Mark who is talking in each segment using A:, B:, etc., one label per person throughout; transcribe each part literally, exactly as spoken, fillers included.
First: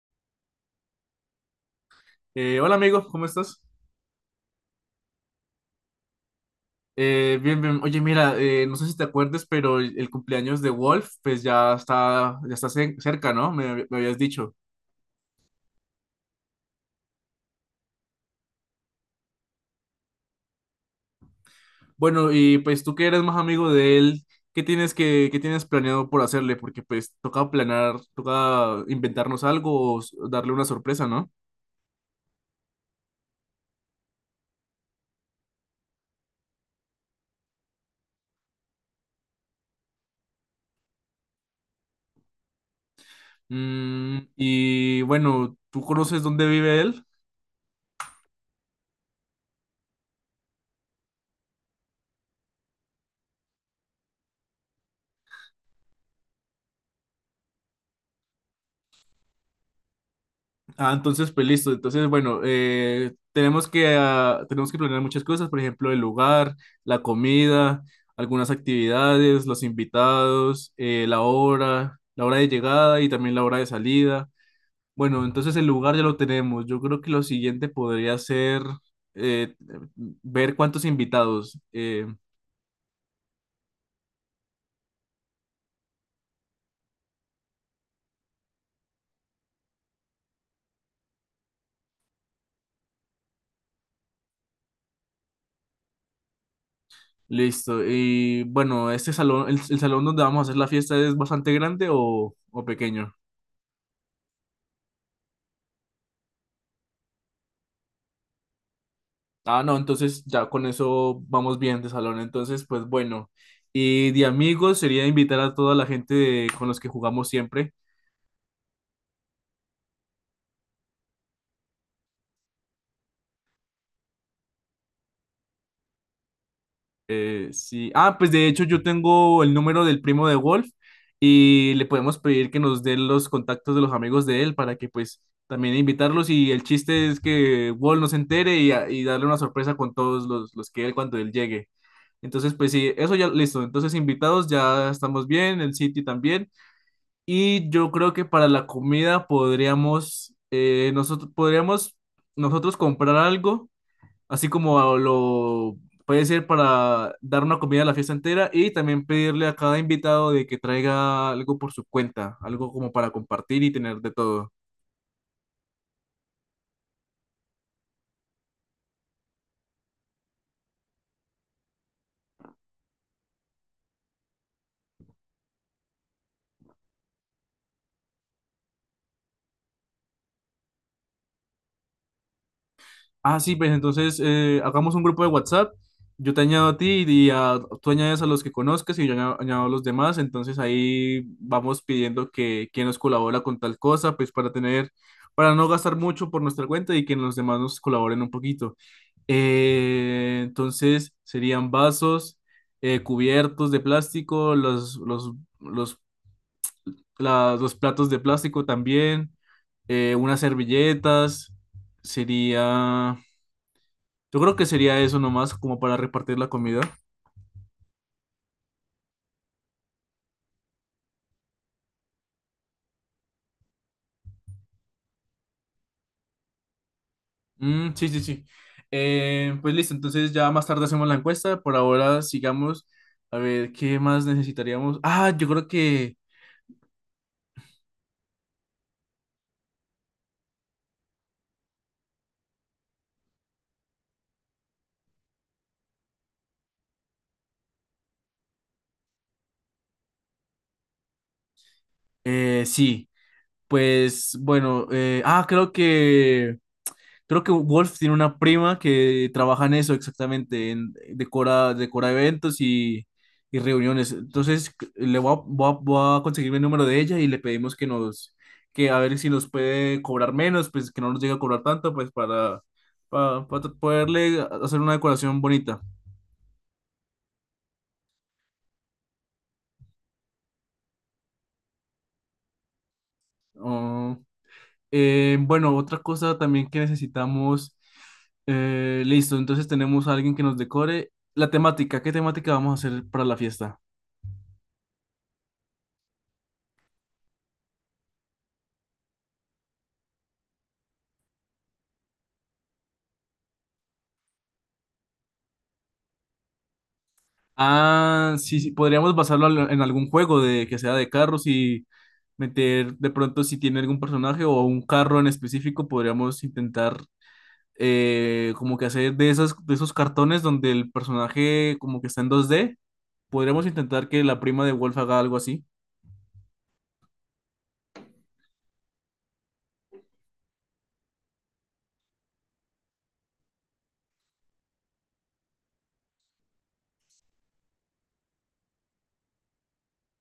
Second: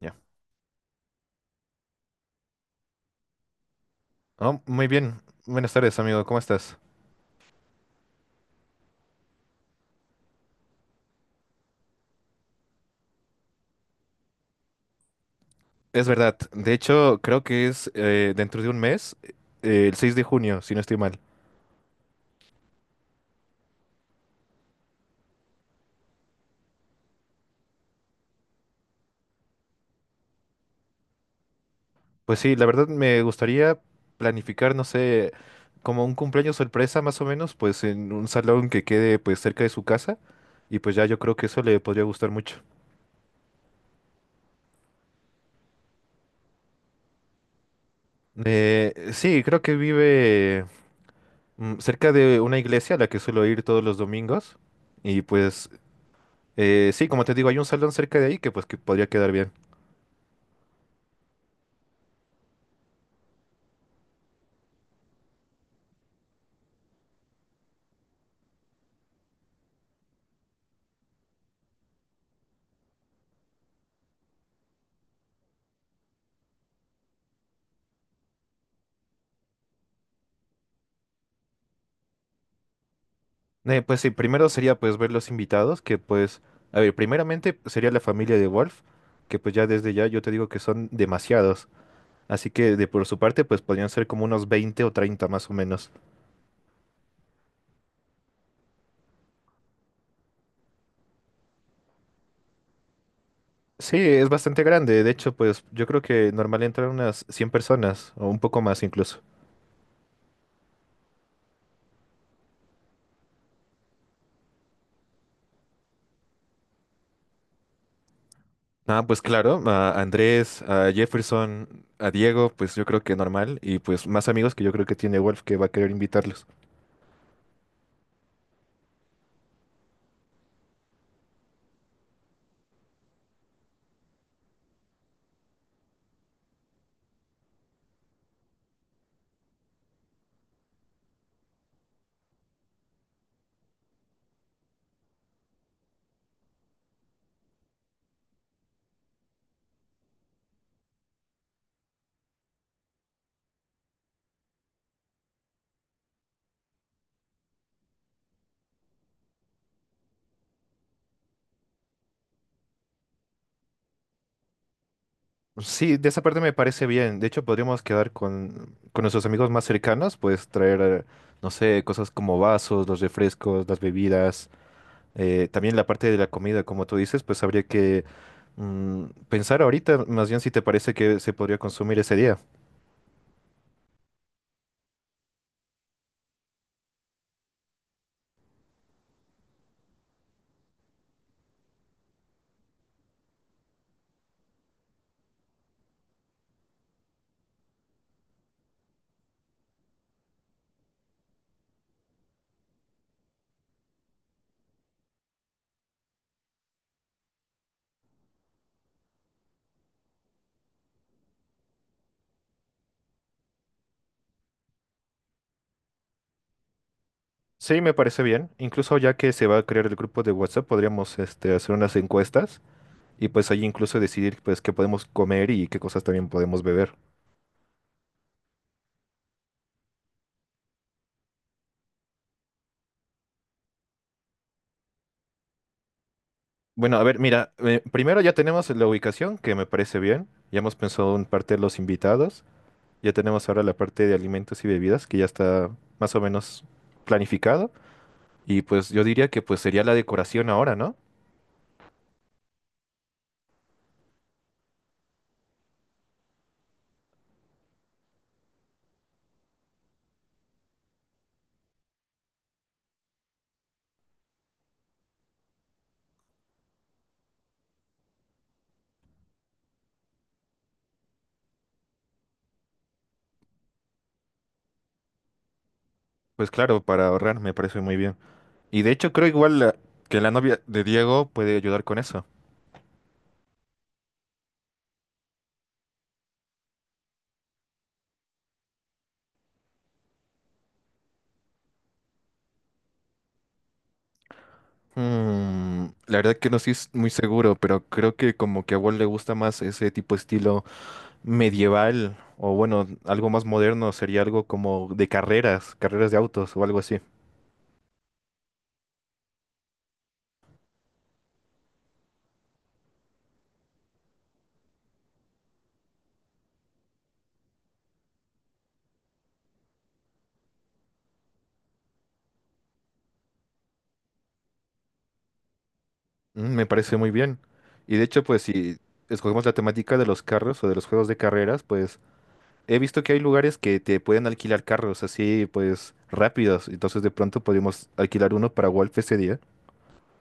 A: Ya.
B: Eh, hola, amigo, ¿cómo estás?
A: Oh, muy bien. Buenas tardes, amigo. ¿Cómo estás?
B: Eh, bien, bien. Oye, mira, eh, no sé si te acuerdes, pero el, el cumpleaños de Wolf, pues ya está, ya está ce- cerca, ¿no? Me, hab- me habías dicho.
A: Es verdad. De hecho, creo que es eh, dentro de un mes, eh, el seis de junio, si no estoy mal.
B: Bueno, y pues tú que eres más amigo de él, ¿qué tienes que, ¿qué tienes planeado por hacerle? Porque pues toca planear, toca inventarnos algo o s- darle una sorpresa, ¿no?
A: Pues sí, la verdad me gustaría planificar, no sé, como un cumpleaños sorpresa más o menos, pues en un salón que quede pues cerca de su casa. Y pues ya yo creo que eso le podría gustar mucho.
B: Mm, y bueno, ¿tú conoces dónde vive él?
A: Eh, sí, creo que vive mm, cerca de una iglesia a la que suelo ir todos los domingos. Y pues eh, sí, como te digo, hay un salón cerca de ahí que pues que podría quedar bien.
B: Ah, entonces, pues listo. Entonces, bueno, eh, tenemos que, ah, tenemos que planear muchas cosas, por ejemplo, el lugar, la comida, algunas actividades, los invitados, eh, la hora, la hora de llegada y también la hora de salida. Bueno, entonces el lugar ya lo tenemos. Yo creo que lo siguiente podría ser eh, ver cuántos invitados. Eh,
A: Eh, pues sí, primero sería pues ver los invitados, que pues, a ver, primeramente sería la familia de Wolf, que pues ya desde ya yo te digo que son demasiados, así que de por su parte pues podrían ser como unos veinte o treinta más o menos.
B: listo. Y bueno, este salón, el, el salón donde vamos a hacer la fiesta, ¿es bastante grande o, o pequeño?
A: Sí, es bastante grande, de hecho pues yo creo que normal entran unas cien personas o un poco más incluso.
B: Ah, no, entonces ya con eso vamos bien de salón. Entonces, pues bueno. Y de amigos sería invitar a toda la gente de- con los que jugamos siempre.
A: Ah, pues claro, a Andrés, a Jefferson, a Diego, pues yo creo que normal y pues más amigos que yo creo que tiene Wolf que va a querer invitarlos.
B: Eh, sí. Ah, pues de hecho yo tengo el número del primo de Wolf y le podemos pedir que nos dé los contactos de los amigos de él para que pues también invitarlos, y el chiste es que Wolf no se entere y, a- y darle una sorpresa con todos los, los que él cuando él llegue. Entonces, pues sí, eso ya listo. Entonces, invitados, ya estamos bien, el sitio también. Y yo creo que para la comida podríamos, eh, nosotros, podríamos nosotros comprar algo, así como lo puede ser para dar una comida a la fiesta entera, y también pedirle a cada invitado de que traiga algo por su cuenta, algo como para compartir y tener de todo.
A: Sí, de esa parte me parece bien. De hecho, podríamos quedar con, con nuestros amigos más cercanos, pues traer, eh, no sé, cosas como vasos, los refrescos, las bebidas, eh, también la parte de la comida, como tú dices, pues habría que mm, pensar ahorita, más bien si te parece que se podría consumir ese día.
B: Ah, sí, pues entonces eh, hagamos un grupo de WhatsApp. Yo te añado a ti y a- tú añades a los que conozcas y yo añado, añado a los demás. Entonces ahí vamos pidiendo que quien nos colabora con tal cosa, pues para tener, para no gastar mucho por nuestra cuenta y que los demás nos colaboren un poquito. Eh, entonces serían vasos, eh, cubiertos de plástico, los, los, los, la- los platos de plástico también, eh, unas servilletas, sería... Yo creo que sería eso nomás, como para repartir la comida.
A: Sí, me parece bien. Incluso ya que se va a crear el grupo de WhatsApp, podríamos este, hacer unas encuestas y pues ahí incluso decidir pues qué podemos comer y qué cosas también podemos beber.
B: Mm, sí, sí, sí. Eh, pues listo, entonces ya más tarde hacemos la encuesta. Por ahora sigamos a ver qué más necesitaríamos. Ah, yo creo que
A: Bueno, a ver, mira, eh, primero ya tenemos la ubicación, que me parece bien. Ya hemos pensado en parte de los invitados. Ya tenemos ahora la parte de alimentos y bebidas, que ya está más o menos planificado. Y pues yo diría que pues sería la decoración ahora, ¿no?
B: eh, sí. Pues bueno, eh, ah, creo que... Creo que Wolf tiene una prima que trabaja en eso exactamente, en, decora, decora eventos y, y reuniones. Entonces, c- le voy a, voy a- voy a conseguirme el número de ella y le pedimos que nos, que a ver si nos puede cobrar menos, pues que no nos llegue a cobrar tanto, pues para, para, para poderle hacer una decoración bonita.
A: Pues claro, para ahorrar me parece muy bien. Y de hecho creo igual la- que la novia de Diego puede ayudar con eso.
B: Oh, eh, bueno, otra cosa también que necesitamos, eh, listo, entonces tenemos a alguien que nos decore. La temática, ¿qué temática vamos a hacer para la fiesta?
A: Mm, la verdad que no estoy s- muy seguro, pero creo que como que a Walt le gusta más ese tipo de estilo medieval o bueno, algo más moderno sería algo como de carreras, carreras de autos o algo así.
B: Ah, sí, sí, podríamos basarlo al- en algún juego de que sea de carros, y meter de pronto si tiene algún personaje o un carro en específico, podríamos intentar eh, como que hacer de esas, de esos cartones donde el personaje como que está en dos d, podríamos intentar que la prima de Wolf haga algo así.
A: Mm, me parece muy bien. Y de hecho, pues si escogemos la temática de los carros o de los juegos de carreras, pues he visto que hay lugares que te pueden alquilar carros así, pues rápidos. Entonces de pronto podemos alquilar uno para Wolf ese día.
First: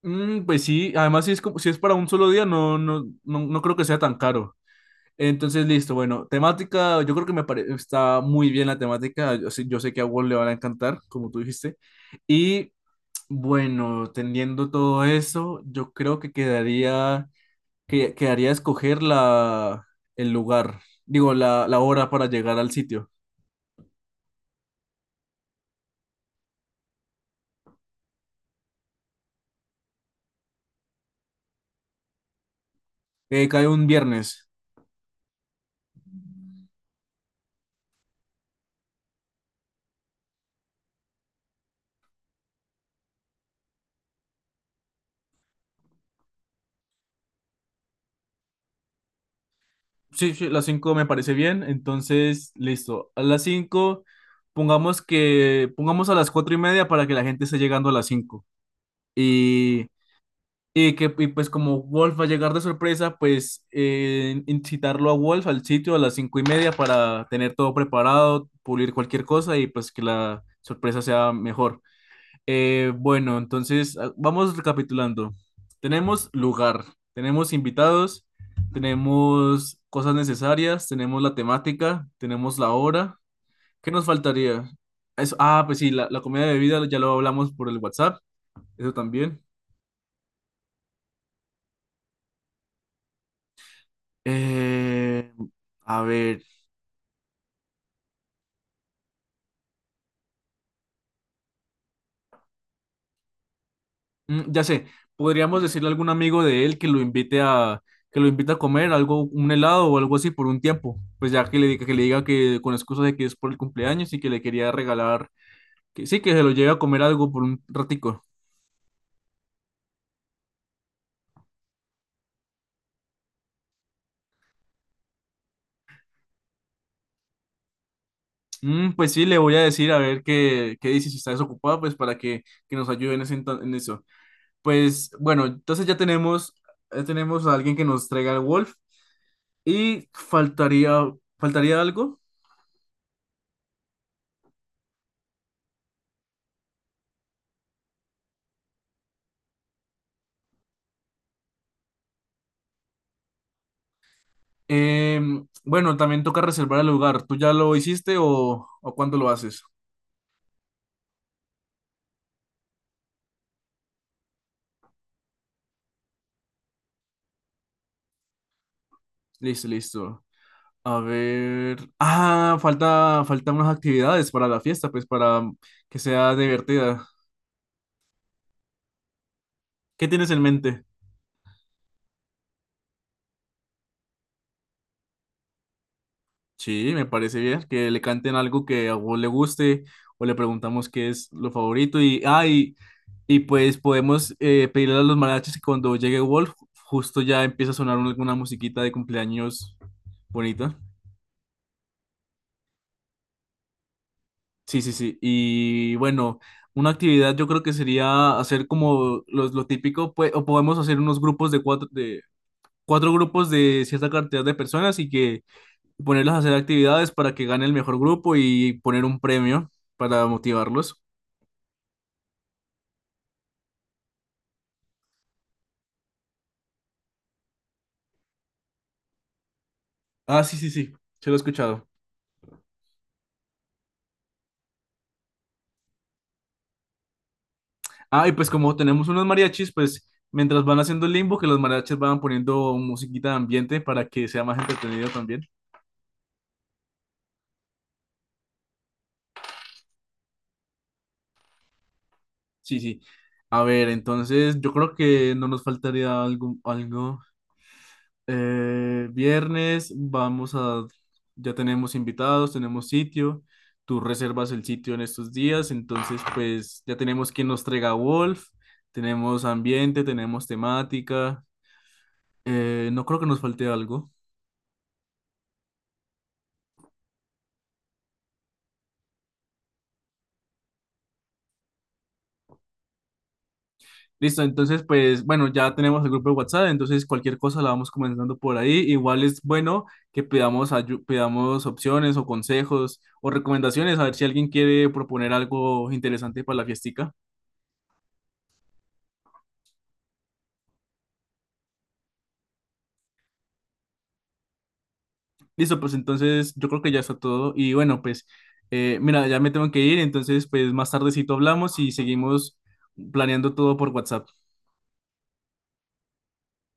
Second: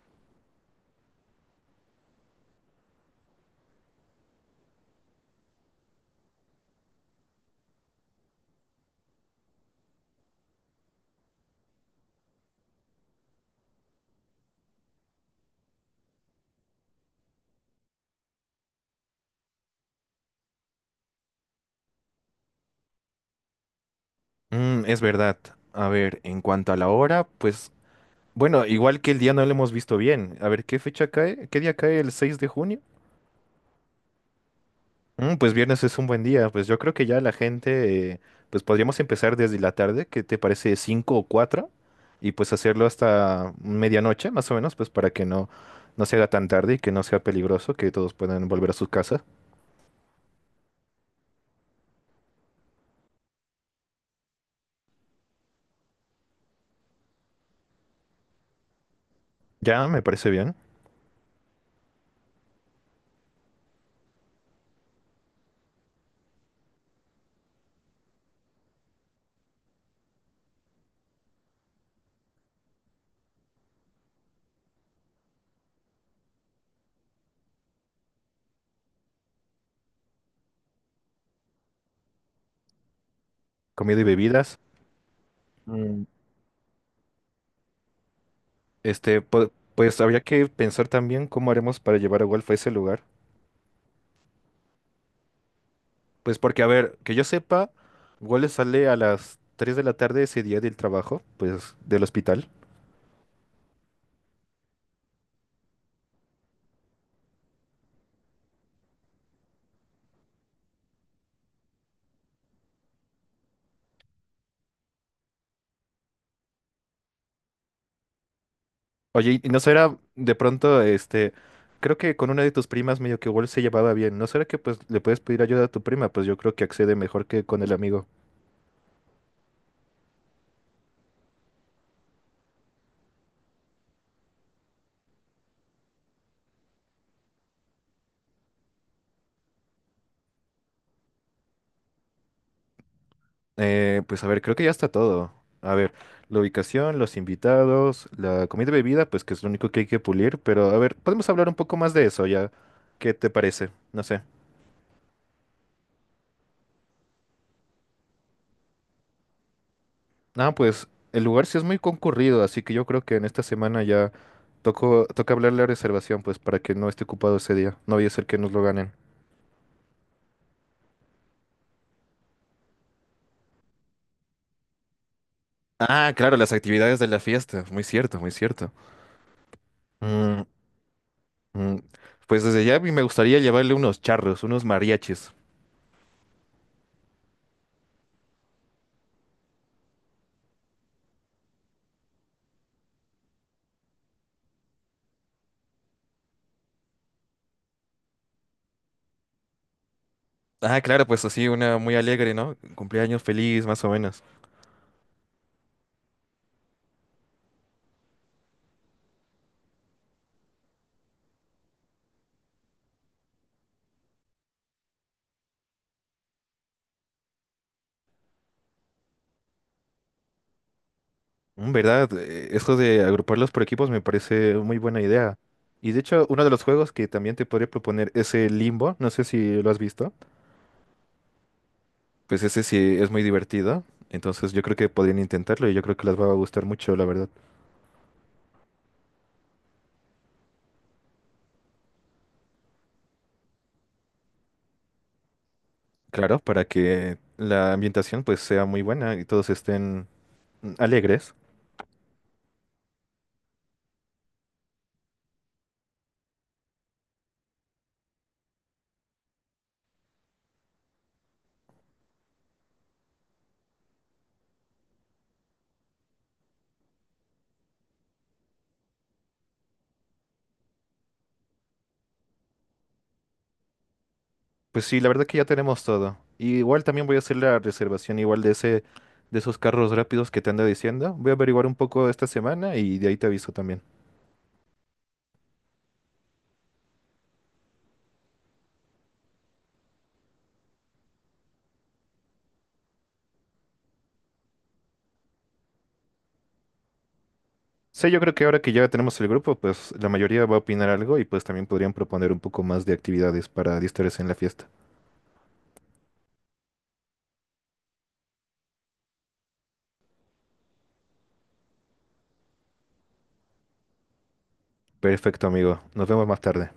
B: Mm, pues sí, además si es como, si es para un solo día, no, no, no, no creo que sea tan caro. Entonces, listo, bueno, temática, yo creo que me pare- está muy bien la temática, yo sé, yo sé que a Wall le van a encantar, como tú dijiste, y bueno, teniendo todo eso, yo creo que quedaría, que, quedaría escoger la, el lugar, digo, la, la hora para llegar al sitio.
A: Mm, es verdad. A ver, en cuanto a la hora, pues bueno, igual que el día no lo hemos visto bien. A ver, ¿qué fecha cae? ¿Qué día cae el seis de junio?
B: Eh, cae un viernes,
A: Mm, pues viernes es un buen día. Pues yo creo que ya la gente, eh, pues podríamos empezar desde la tarde, ¿qué te parece? Cinco o cuatro, y pues hacerlo hasta medianoche, más o menos, pues para que no, no se haga tan tarde y que no sea peligroso, que todos puedan volver a sus casas.
B: sí, sí, las cinco me parece bien, entonces, listo, a las cinco pongamos que, pongamos a las cuatro y media para que la gente esté llegando a las cinco.
A: Ya,
B: Y...
A: me parece bien.
B: Y que, y pues como Wolf va a llegar de sorpresa, pues eh, incitarlo a Wolf al sitio a las cinco y media para tener todo preparado, pulir cualquier cosa y pues que la sorpresa sea mejor. Eh, bueno, entonces ah, vamos recapitulando. Tenemos lugar, tenemos invitados, tenemos cosas necesarias, tenemos la temática, tenemos la hora. ¿Qué
A: Comida y
B: nos
A: bebidas.
B: faltaría? Eso- ah, pues sí,
A: Mm,
B: la, la comida de bebida ya lo hablamos por el WhatsApp, eso
A: este,
B: también.
A: po- pues habría que pensar también cómo haremos para llevar a Wolf a ese lugar.
B: Eh.
A: Pues porque, a ver, que yo sepa, Wolf sale a las tres de la tarde ese día del trabajo, pues del hospital.
B: Mm, ya sé, podríamos decirle a algún amigo de él que lo invite a que lo invite a comer algo, un helado o algo así por un tiempo. Pues ya que le diga que le diga que con excusa de que es por el cumpleaños y que le quería regalar, que sí, que se lo lleve a comer algo por un ratico.
A: Oye, ¿y no será de pronto, este, creo que con una de tus primas medio que igual se llevaba bien, ¿no será que pues le puedes pedir ayuda a tu prima? Pues yo creo que accede mejor que con el amigo.
B: Mm, pues sí, le voy a decir a ver qué, qué dice, si está desocupada, pues para que, que nos ayude en, ese ento- en eso. Pues bueno, entonces ya tenemos, ya tenemos a alguien que nos traiga el Wolf, y faltaría, faltaría algo.
A: Eh, pues a ver, creo que ya está todo. A ver, la ubicación, los invitados, la comida y bebida, pues que es lo único que hay que pulir, pero a ver, podemos hablar un poco más de eso ya. ¿Qué te parece? No sé.
B: Em, bueno, también toca reservar el lugar. ¿Tú ya lo hiciste o, o cuándo lo haces?
A: Ah, pues el lugar sí es muy concurrido, así que yo creo que en esta semana ya toco, toca hablar la reservación, pues para que no esté ocupado ese día. No vaya a ser que nos lo ganen.
B: Listo, listo. A ver. Ah, falta, faltan unas actividades para la fiesta, pues para que
A: Ah,
B: sea
A: claro, las actividades
B: divertida.
A: de la fiesta. Muy cierto, muy cierto.
B: ¿Qué tienes en
A: Mm,
B: mente?
A: mm. Pues desde ya a mí me gustaría llevarle unos charros, unos mariachis.
B: Sí, me parece bien que le canten algo que a vos le guste, o le preguntamos qué es lo favorito. Y, ah, y, y pues podemos eh, pedirle a los mariachis que cuando llegue Wolf, justo ya empieza a sonar una, alguna musiquita de cumpleaños bonita.
A: Ah, claro, pues así, una muy alegre, ¿no? Cumpleaños feliz, más o menos.
B: Sí, sí, sí. Y bueno, una actividad yo creo que sería hacer como los- lo típico, pues, o podemos hacer unos grupos de cuatro, de cuatro grupos de cierta cantidad de personas, y que ponerlos a hacer actividades para que gane el mejor grupo y poner un premio para motivarlos.
A: Mm, ¿verdad? Eh, Esto de agruparlos por equipos me parece muy buena idea. Y de hecho, uno de los juegos que también te podría proponer es el Limbo. No sé si lo has visto.
B: Ah, sí, sí, sí, se lo he escuchado.
A: Pues ese sí es muy divertido. Entonces yo creo que podrían intentarlo y yo creo que les va a gustar mucho, la verdad.
B: Ah, y pues como tenemos unos mariachis, pues mientras van haciendo el limbo, que los mariachis van poniendo musiquita de ambiente para que sea más entretenido también.
A: Claro, para que la ambientación pues sea muy buena y todos estén mm, alegres.
B: Sí, sí. A ver, entonces yo creo que no nos faltaría algo, algo. Eh, viernes vamos a, ya tenemos invitados, tenemos sitio. Tú reservas el sitio en estos días, entonces pues ya tenemos quien nos traiga Wolf, tenemos ambiente, tenemos temática. Eh, no creo que nos falte algo.
A: Pues sí, la verdad que ya tenemos todo. Y igual también voy a hacer la reservación igual de ese, de esos carros rápidos que te ando diciendo. Voy a averiguar un poco esta semana y de ahí te aviso también.
B: Listo, entonces pues bueno, ya tenemos el grupo de WhatsApp, entonces cualquier cosa la vamos comenzando por ahí. Igual es bueno que pidamos, ayu- pidamos opciones o consejos o recomendaciones, a ver si alguien quiere proponer algo interesante para la fiestica.
A: Sí, yo creo que ahora que ya tenemos el grupo, pues la mayoría va a opinar algo y pues también podrían proponer un poco más de actividades para distraerse en la fiesta.
B: Listo, pues entonces yo creo que ya está todo y bueno, pues eh, mira, ya me tengo que ir, entonces pues más tardecito hablamos y seguimos planeando todo por WhatsApp.
A: Perfecto, amigo. Nos vemos más tarde.